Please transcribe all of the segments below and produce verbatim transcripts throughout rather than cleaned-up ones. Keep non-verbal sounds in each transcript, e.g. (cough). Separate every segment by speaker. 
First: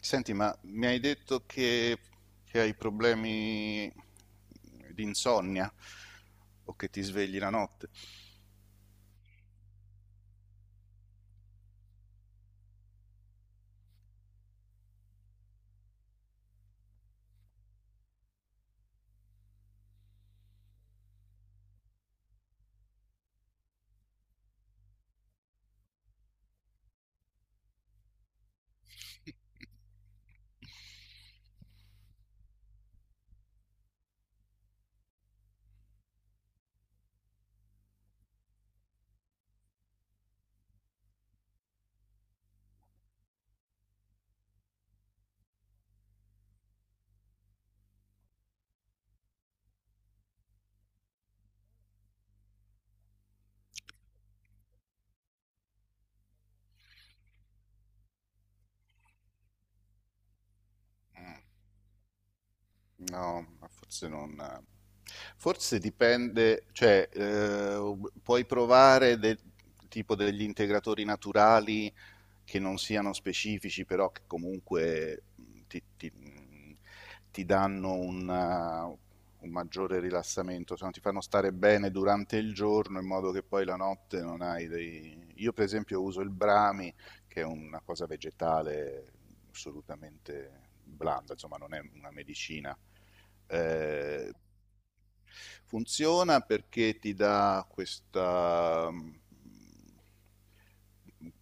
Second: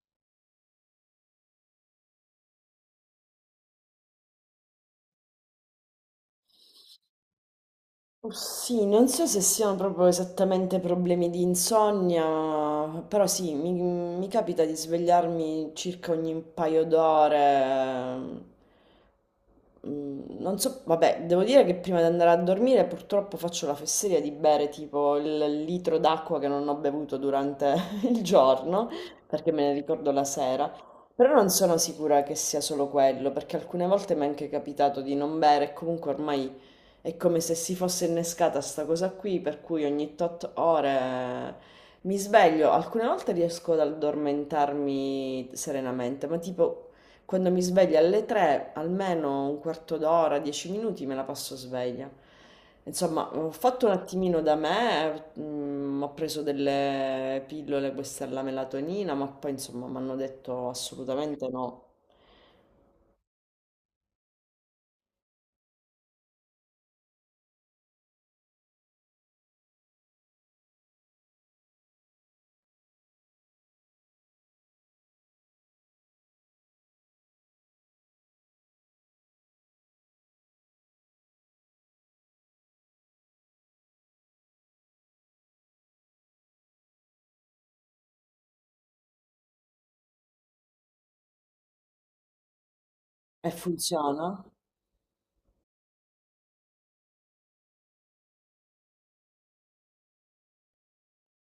Speaker 1: Senti, ma mi hai detto che, che hai problemi di insonnia o che ti svegli la notte?
Speaker 2: Oh, sì, non so se siano proprio esattamente problemi di insonnia, però sì, mi, mi capita di svegliarmi circa ogni paio d'ore. Mm, Non so, vabbè, devo dire che prima di andare a dormire purtroppo faccio la fesseria di bere tipo il litro d'acqua che non ho bevuto durante (laughs) il giorno, perché me ne ricordo la sera. Però non sono sicura che sia solo quello, perché alcune volte mi è anche capitato di non bere e comunque ormai è come se si fosse innescata sta cosa qui, per cui ogni tot ore mi sveglio. Alcune volte riesco ad addormentarmi serenamente, ma tipo quando mi sveglio alle tre, almeno un quarto d'ora, dieci minuti me la passo sveglia. Insomma, ho fatto un attimino da me, mm, ho preso delle pillole, questa è la melatonina, ma poi insomma mi hanno detto assolutamente no.
Speaker 1: No, ma forse non. Forse dipende, cioè eh, puoi provare de- tipo degli integratori naturali che non siano specifici, però che comunque mh, ti, ti- mh, ti danno una- un maggiore rilassamento, se no ti fanno stare bene durante il giorno in modo che poi la notte non hai dei Io per esempio uso il Brahmi che è una cosa vegetale assolutamente blanda, insomma non è una medicina.
Speaker 2: E funziona?
Speaker 1: Eh, Funziona perché ti dà questa,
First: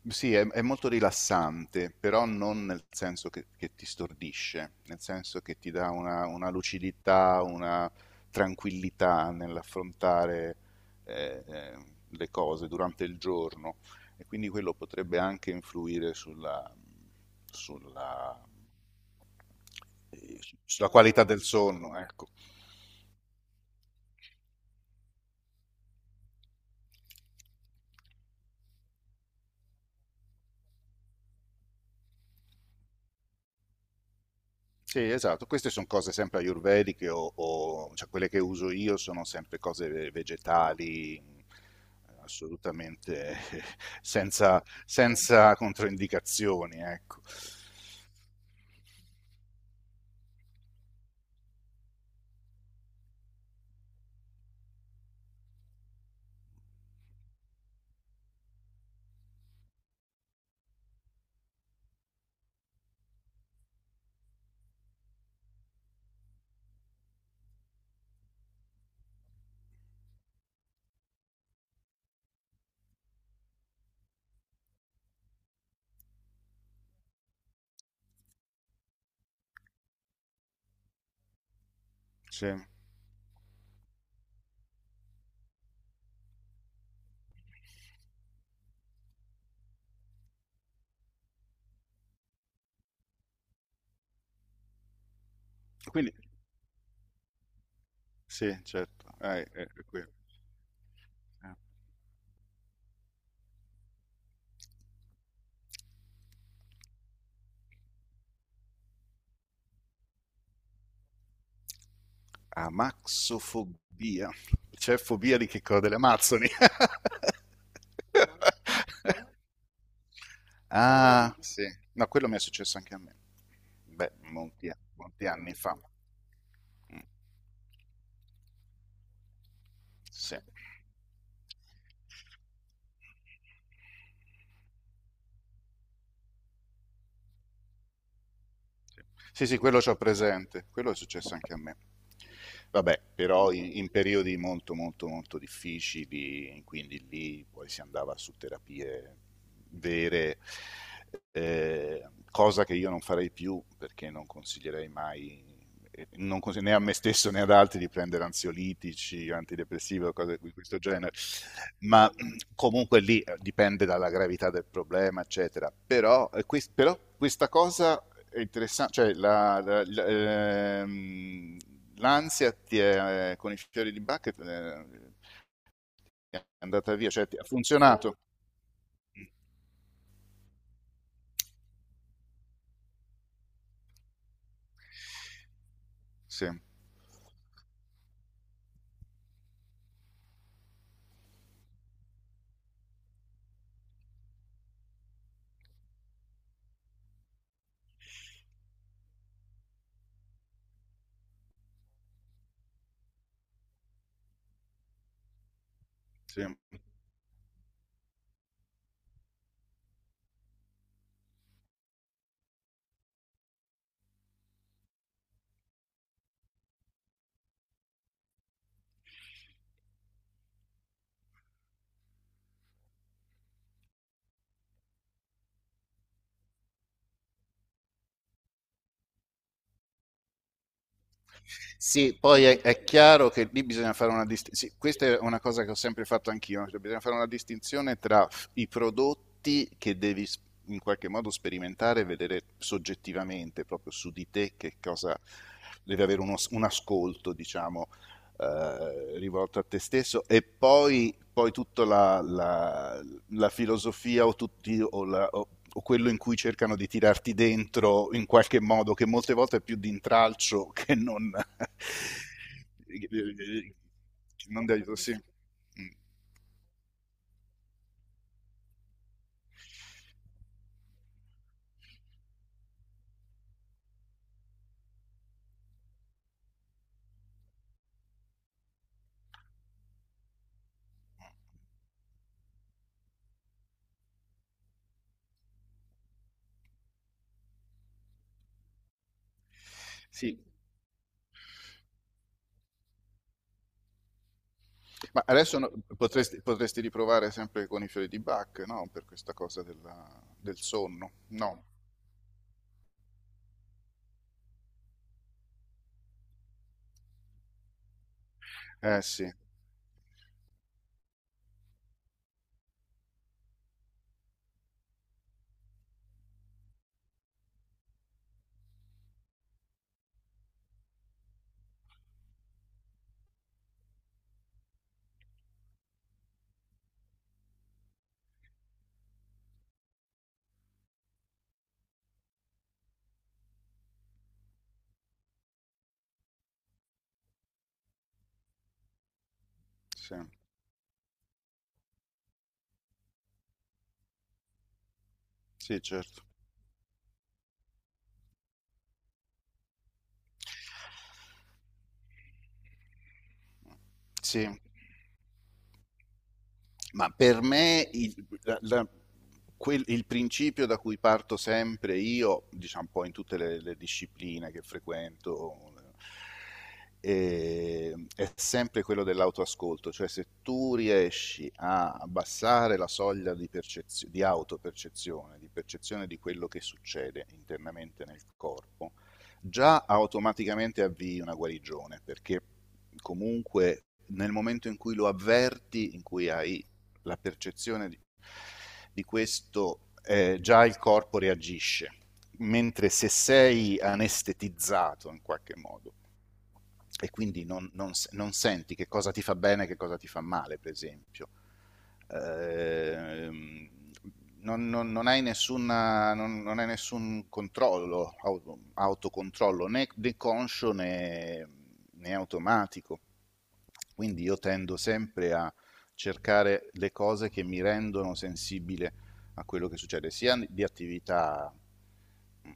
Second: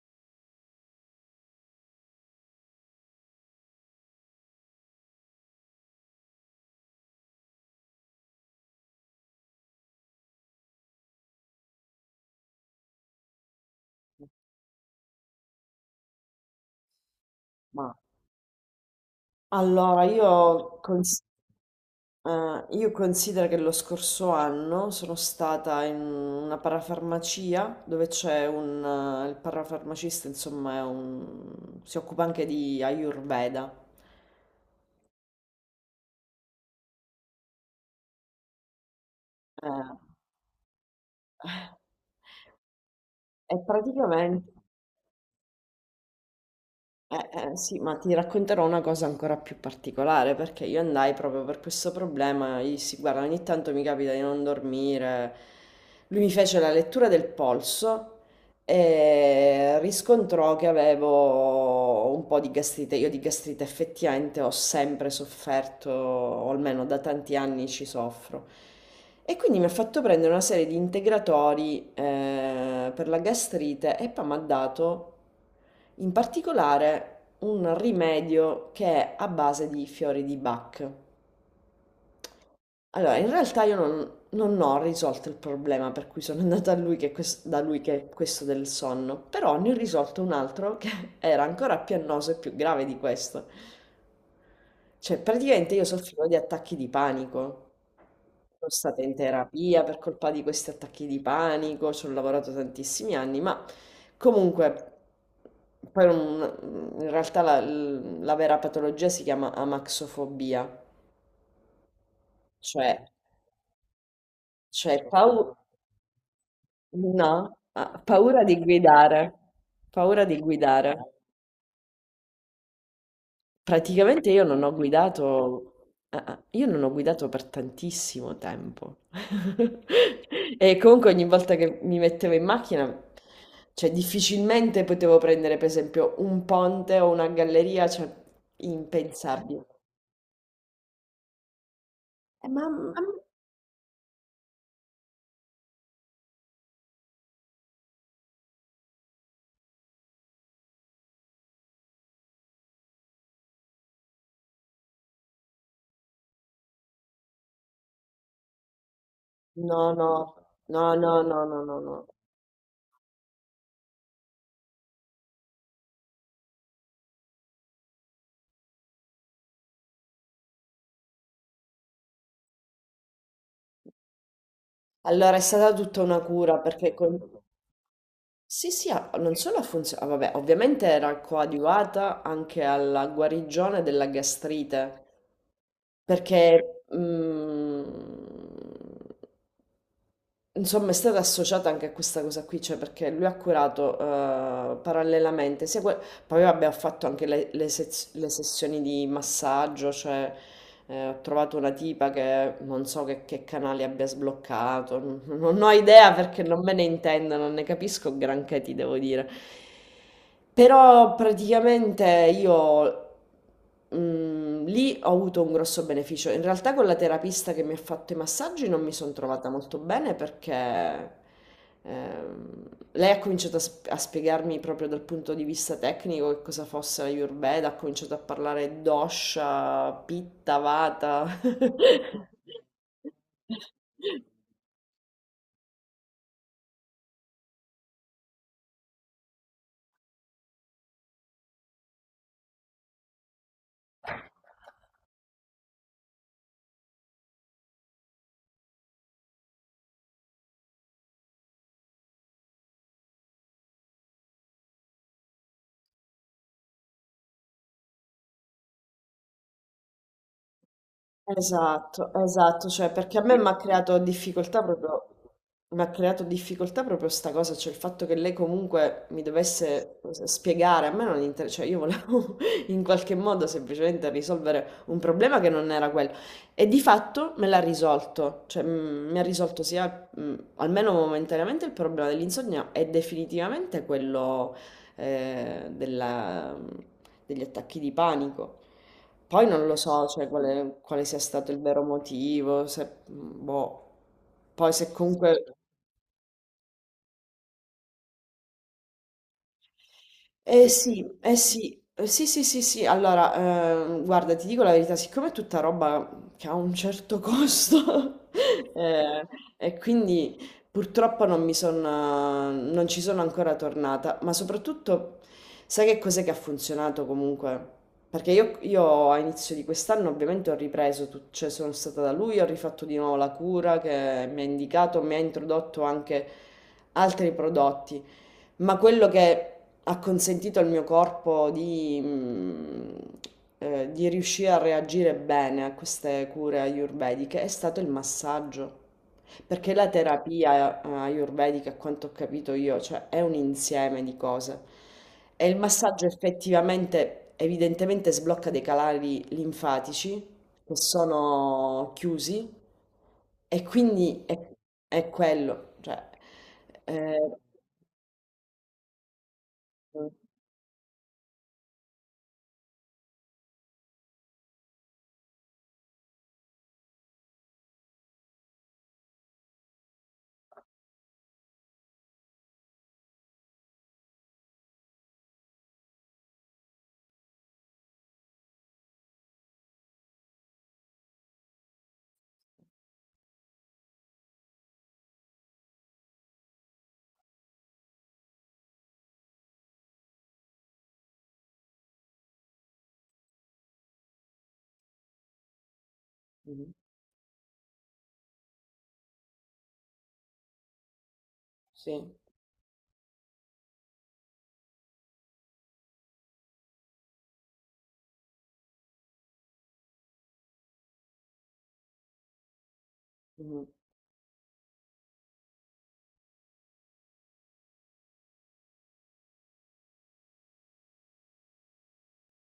Speaker 1: sì, è, è molto rilassante, però non nel senso che, che ti stordisce, nel senso che ti dà una, una lucidità, una tranquillità nell'affrontare eh, eh, le cose durante il giorno e quindi quello potrebbe anche influire sulla,
Speaker 2: Ma
Speaker 1: sulla,
Speaker 2: allora
Speaker 1: eh,
Speaker 2: io
Speaker 1: sulla
Speaker 2: con...
Speaker 1: qualità del sonno, ecco.
Speaker 2: Eh, io considero che lo scorso anno sono stata in una parafarmacia dove c'è un... eh, il parafarmacista, insomma, è un- si occupa anche di Ayurveda.
Speaker 1: Sì, esatto, queste sono cose sempre ayurvediche o, o- cioè quelle che uso io sono sempre
Speaker 2: Eh,
Speaker 1: cose ve- vegetali, mh,
Speaker 2: eh,
Speaker 1: assolutamente
Speaker 2: e
Speaker 1: (laughs)
Speaker 2: praticamente...
Speaker 1: senza, senza controindicazioni, ecco.
Speaker 2: Eh, eh, sì, ma ti racconterò una cosa ancora più particolare perché io andai proprio per questo problema. Gli dissi, guarda, ogni tanto mi capita di non dormire. Lui mi fece la lettura del polso e riscontrò che avevo un po' di gastrite. Io di gastrite effettivamente ho sempre sofferto, o almeno da tanti anni ci soffro. E quindi mi ha fatto prendere una serie di integratori eh, per la gastrite e poi mi ha dato in particolare un rimedio che è a base di fiori di Bach.
Speaker 1: Sì.
Speaker 2: Allora, in realtà io non, non ho risolto il problema per cui sono andata a lui che ques- da lui che è questo del sonno, però ne ho risolto un altro che (laughs) era ancora più annoso e più grave di questo. Cioè, praticamente io
Speaker 1: Quindi,
Speaker 2: soffrivo di attacchi di panico.
Speaker 1: sì,
Speaker 2: Sono stata
Speaker 1: certo.
Speaker 2: in
Speaker 1: Eh, eh,
Speaker 2: terapia
Speaker 1: è
Speaker 2: per
Speaker 1: quello.
Speaker 2: colpa di questi attacchi di
Speaker 1: Eh.
Speaker 2: panico, ci ho lavorato tantissimi anni, ma comunque, poi non- in realtà la, la vera patologia si chiama amaxofobia, cioè,
Speaker 1: Amaxofobia. C'è
Speaker 2: cioè
Speaker 1: fobia di
Speaker 2: pau-.
Speaker 1: che cosa? Delle Amazzoni.
Speaker 2: No, ah,
Speaker 1: (laughs)
Speaker 2: paura di guidare, paura di guidare.
Speaker 1: Ah, sì. No, quello mi è successo anche a me. Beh,
Speaker 2: Praticamente io non
Speaker 1: molti,
Speaker 2: ho
Speaker 1: molti anni fa.
Speaker 2: guidato, ah, ah, io non ho
Speaker 1: Mm,
Speaker 2: guidato per tantissimo tempo. (laughs)
Speaker 1: sì.
Speaker 2: E comunque ogni volta che mi mettevo in macchina, cioè difficilmente potevo prendere per esempio un ponte o una galleria, cioè
Speaker 1: Sì, sì, sì,
Speaker 2: impensabile.
Speaker 1: quello c'ho presente, quello è successo anche a me.
Speaker 2: Eh, ma,
Speaker 1: Vabbè,
Speaker 2: ma-
Speaker 1: però in, in periodi molto, molto, molto difficili, quindi lì poi si andava su terapie vere, eh, cosa che io non farei più perché non consiglierei mai non consiglio né a me stesso né ad altri di prendere ansiolitici,
Speaker 2: no,
Speaker 1: antidepressivi
Speaker 2: no,
Speaker 1: o cose di questo
Speaker 2: no,
Speaker 1: genere,
Speaker 2: no, no, no, no, no.
Speaker 1: ma comunque lì eh, dipende dalla gravità del problema, eccetera. Però, eh, quest- però questa cosa è interessante, cioè la- la- la- ehm, l'ansia ti è- eh, con i fiori di Bach eh,
Speaker 2: Allora è stata tutta una
Speaker 1: è
Speaker 2: cura perché
Speaker 1: andata via,
Speaker 2: con-.
Speaker 1: cioè ti- ha funzionato.
Speaker 2: Sì, sì, ha-
Speaker 1: Mm.
Speaker 2: non solo ha funzionato, vabbè, ovviamente era coadiuvata anche alla guarigione della gastrite, perché
Speaker 1: Sì,
Speaker 2: mm, insomma, è stata associata anche a questa cosa qui, cioè perché lui ha curato eh, parallelamente, sia que- poi vabbè, ha fatto anche le, le sez- le sessioni di massaggio, cioè eh, ho trovato una tipa che non so che, che canali abbia sbloccato, non, non ho idea perché
Speaker 1: sì.
Speaker 2: non me ne intendo, non ne capisco granché, ti devo dire. Però praticamente io mhmm, lì ho avuto un grosso beneficio. In realtà con la terapista che mi ha fatto i massaggi non mi son trovata molto bene perché, ehm, lei ha cominciato a sp a spiegarmi proprio dal punto di vista tecnico che cosa fosse l'Ayurveda, ha cominciato a parlare dosha, pitta, vata.
Speaker 1: Sì,
Speaker 2: (laughs)
Speaker 1: poi è, è chiaro che lì bisogna fare una distinzione. Questa è una cosa che ho sempre fatto anch'io, cioè bisogna fare una distinzione tra f- i prodotti che devi s- in qualche modo sperimentare e vedere soggettivamente, proprio su di te, che cosa deve avere uno s- un ascolto, diciamo, eh, rivolto a te stesso e poi, poi tutta la, la, la filosofia o, tutti, o, la- o- o- quello in cui cercano di tirarti dentro in qualche modo, che molte volte è più di intralcio che non,
Speaker 2: Esatto, esatto,
Speaker 1: (laughs)
Speaker 2: cioè perché a me mi ha creato
Speaker 1: che
Speaker 2: difficoltà
Speaker 1: non di aiuto,
Speaker 2: proprio,
Speaker 1: sì.
Speaker 2: mi
Speaker 1: Mm.
Speaker 2: ha creato difficoltà proprio sta cosa, cioè il fatto che lei comunque mi dovesse spiegare, a me non interessa, cioè io volevo (laughs) in qualche modo semplicemente risolvere un problema che non era quello e di fatto me l'ha risolto, cioè mm, mi ha risolto sia mm, almeno momentaneamente il problema dell'insonnia e definitivamente quello eh, della- degli attacchi di panico. Poi non lo so, cioè,
Speaker 1: Sì,
Speaker 2: quale, quale sia stato il vero motivo, se, boh. Poi se
Speaker 1: ma
Speaker 2: comunque
Speaker 1: adesso no- potresti, potresti riprovare sempre con i fiori di Bach, no? Per questa cosa della- del
Speaker 2: eh sì,
Speaker 1: sonno,
Speaker 2: eh
Speaker 1: no?
Speaker 2: sì, eh sì, sì, sì, sì. Allora, ehm, guarda, ti dico la verità, siccome è tutta roba che ha un certo costo, (laughs)
Speaker 1: Eh
Speaker 2: eh,
Speaker 1: sì,
Speaker 2: e quindi purtroppo non mi sono, non ci sono ancora tornata, ma soprattutto, sai che cos'è che ha funzionato comunque? Perché io, io a inizio di quest'anno ovviamente ho ripreso, tut- cioè sono stata da lui, ho rifatto di nuovo la cura che mi ha indicato, mi ha introdotto anche altri prodotti. Ma quello che ha consentito al mio corpo di, mm, eh, di riuscire a reagire bene a queste cure ayurvediche è stato il massaggio. Perché la
Speaker 1: sì,
Speaker 2: terapia eh, ayurvedica, a quanto ho capito io, cioè è un insieme di cose. E il
Speaker 1: sì,
Speaker 2: massaggio
Speaker 1: certo.
Speaker 2: effettivamente, evidentemente, sblocca dei canali linfatici che sono chiusi e quindi è,
Speaker 1: Sì.
Speaker 2: è quello. Cioè,
Speaker 1: Ma per me il, la- la- quel- il
Speaker 2: eh,
Speaker 1: principio da cui parto sempre io, diciamo un po' in tutte le, le discipline che frequento, eh, è sempre quello dell'autoascolto, cioè se tu riesci a abbassare la soglia di, percezio- di autopercezione, di percezione di quello che succede internamente nel corpo, già automaticamente avvii una guarigione, perché comunque nel momento in cui lo avverti, in cui hai la percezione di, di questo, eh, già il corpo reagisce, mentre se sei anestetizzato in qualche modo,
Speaker 2: mh-mh.
Speaker 1: e quindi non, non, non senti che cosa ti fa bene e che cosa ti fa male, per esempio.
Speaker 2: Sì,
Speaker 1: Eh, non, non, non, hai nessuna, non, non hai nessun controllo, auto, autocontrollo, né, né conscio né, né, automatico.
Speaker 2: mh-mh.
Speaker 1: Quindi io tendo sempre a cercare le cose che mi rendono sensibile a quello che succede sia di attività mh,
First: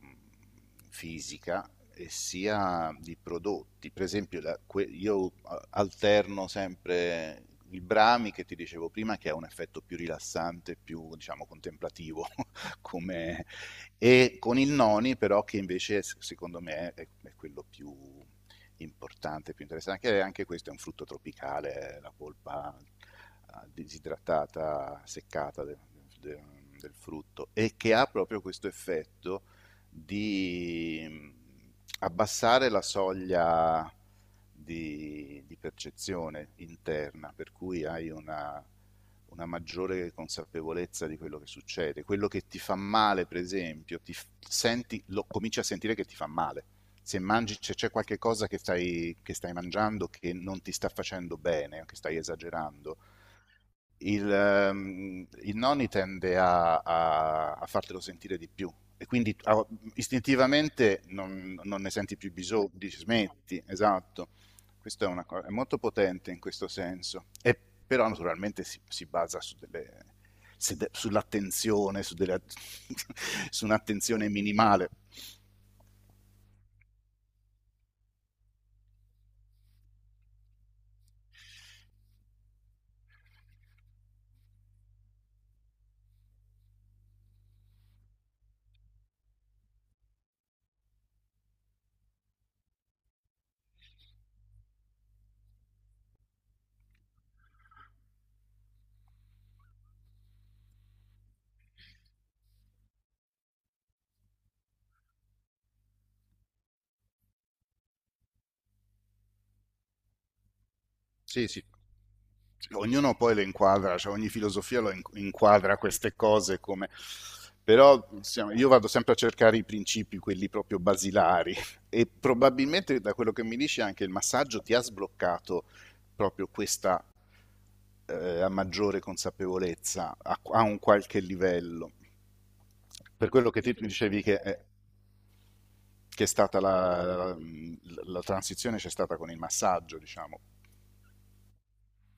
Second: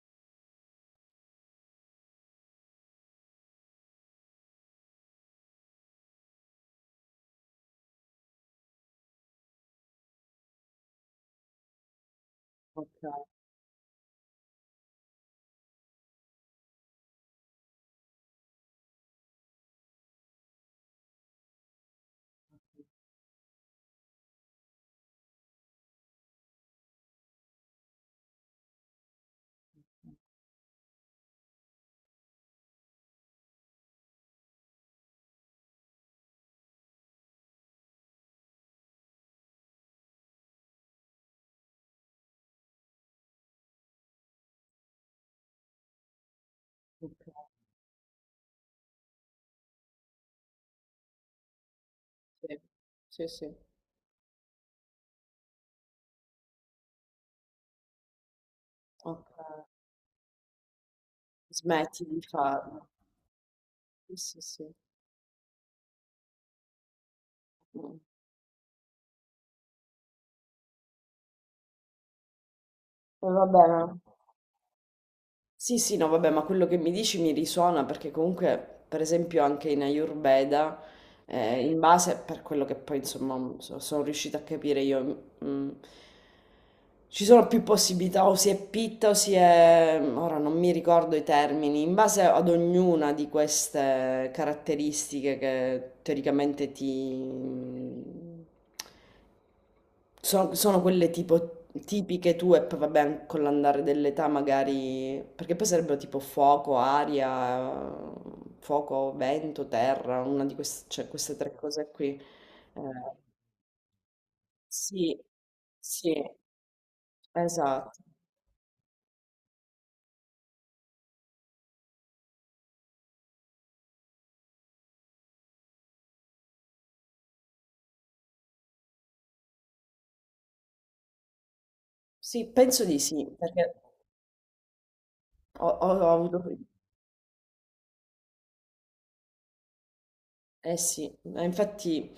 Speaker 1: fisica e sia di prodotti. Per esempio, la- que- io alterno sempre il Brami che ti dicevo prima, che ha un effetto più rilassante, più diciamo contemplativo (laughs)
Speaker 2: Okay,
Speaker 1: come, e con il Noni però che invece secondo me è, è quello più importante, più interessante, anche, anche questo è un frutto tropicale, eh, la polpa eh, disidratata, seccata de- de- del frutto e che ha proprio questo effetto di mm, abbassare la soglia di, di percezione interna, per cui hai una, una maggiore consapevolezza di quello che succede. Quello che ti fa male, per esempio, ti f- senti, lo cominci a sentire che ti fa male. Se
Speaker 2: okay,
Speaker 1: mangi, se c'è qualche cosa che stai, che stai mangiando che non ti sta facendo bene, che stai
Speaker 2: sì.
Speaker 1: esagerando,
Speaker 2: Sì, sì,
Speaker 1: il, ehm, il nonni tende a, a- a fartelo sentire di più e quindi
Speaker 2: okay.
Speaker 1: ah, istintivamente non, non ne
Speaker 2: Smetti
Speaker 1: senti
Speaker 2: di
Speaker 1: più bisogno,
Speaker 2: farlo.
Speaker 1: dici smetti,
Speaker 2: Sì,
Speaker 1: esatto.
Speaker 2: sì, sì.
Speaker 1: Questo è, una co- è molto potente in questo senso, e,
Speaker 2: Mh.
Speaker 1: però naturalmente si, si basa su delle- se de- sull'attenzione, su, delle-
Speaker 2: E va
Speaker 1: (laughs) su
Speaker 2: bene.
Speaker 1: un'attenzione minimale.
Speaker 2: Sì, sì, no, vabbè, ma quello che mi dici mi risuona perché comunque, per esempio, anche in Ayurveda, eh, in base per quello che poi, insomma, mm, so- sono riuscita a capire io, mm, mm, ci sono più possibilità, o si è pitta o si è... ora non mi ricordo i termini, in base ad ognuna di queste caratteristiche che teoricamente ti... mm, sono, sono quelle tipo tipiche tue, poi vabbè, an- con l'andare dell'età magari, perché poi sarebbero tipo fuoco, aria, fuoco, vento, terra, una di queste, cioè, queste
Speaker 1: Sì,
Speaker 2: tre
Speaker 1: sì,
Speaker 2: cose qui. Eh,
Speaker 1: ognuno poi le inquadra, cioè ogni filosofia lo in-
Speaker 2: sì,
Speaker 1: inquadra
Speaker 2: sì,
Speaker 1: queste cose come
Speaker 2: esatto.
Speaker 1: Però insomma, io vado sempre a cercare i principi, quelli proprio basilari, e probabilmente da quello che mi dici anche il massaggio ti ha sbloccato proprio questa eh, maggiore consapevolezza a, a un qualche livello.
Speaker 2: Sì, penso di sì,
Speaker 1: Per quello che ti
Speaker 2: perché
Speaker 1: tu dicevi che, eh,
Speaker 2: ho, ho- ho
Speaker 1: che è
Speaker 2: avuto
Speaker 1: stata la, la- la transizione c'è stata con il massaggio, diciamo.
Speaker 2: eh sì, ma infatti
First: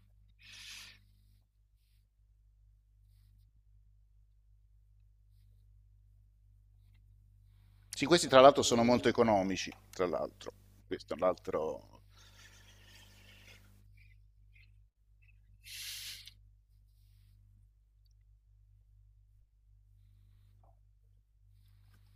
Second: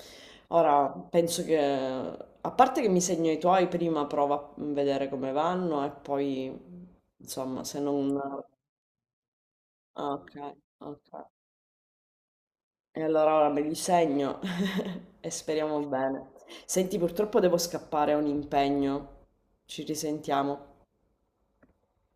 Speaker 2: ora penso che a parte che mi segno i tuoi, prima prova a vedere come vanno e poi insomma se
Speaker 1: Sì,
Speaker 2: non...
Speaker 1: questi tra l'altro sono molto economici, tra
Speaker 2: ah, ok,
Speaker 1: l'altro.
Speaker 2: ok.
Speaker 1: Questo è un altro
Speaker 2: E allora ora me li segno (laughs) e speriamo bene. Senti, purtroppo devo scappare, ho un impegno. Ci risentiamo.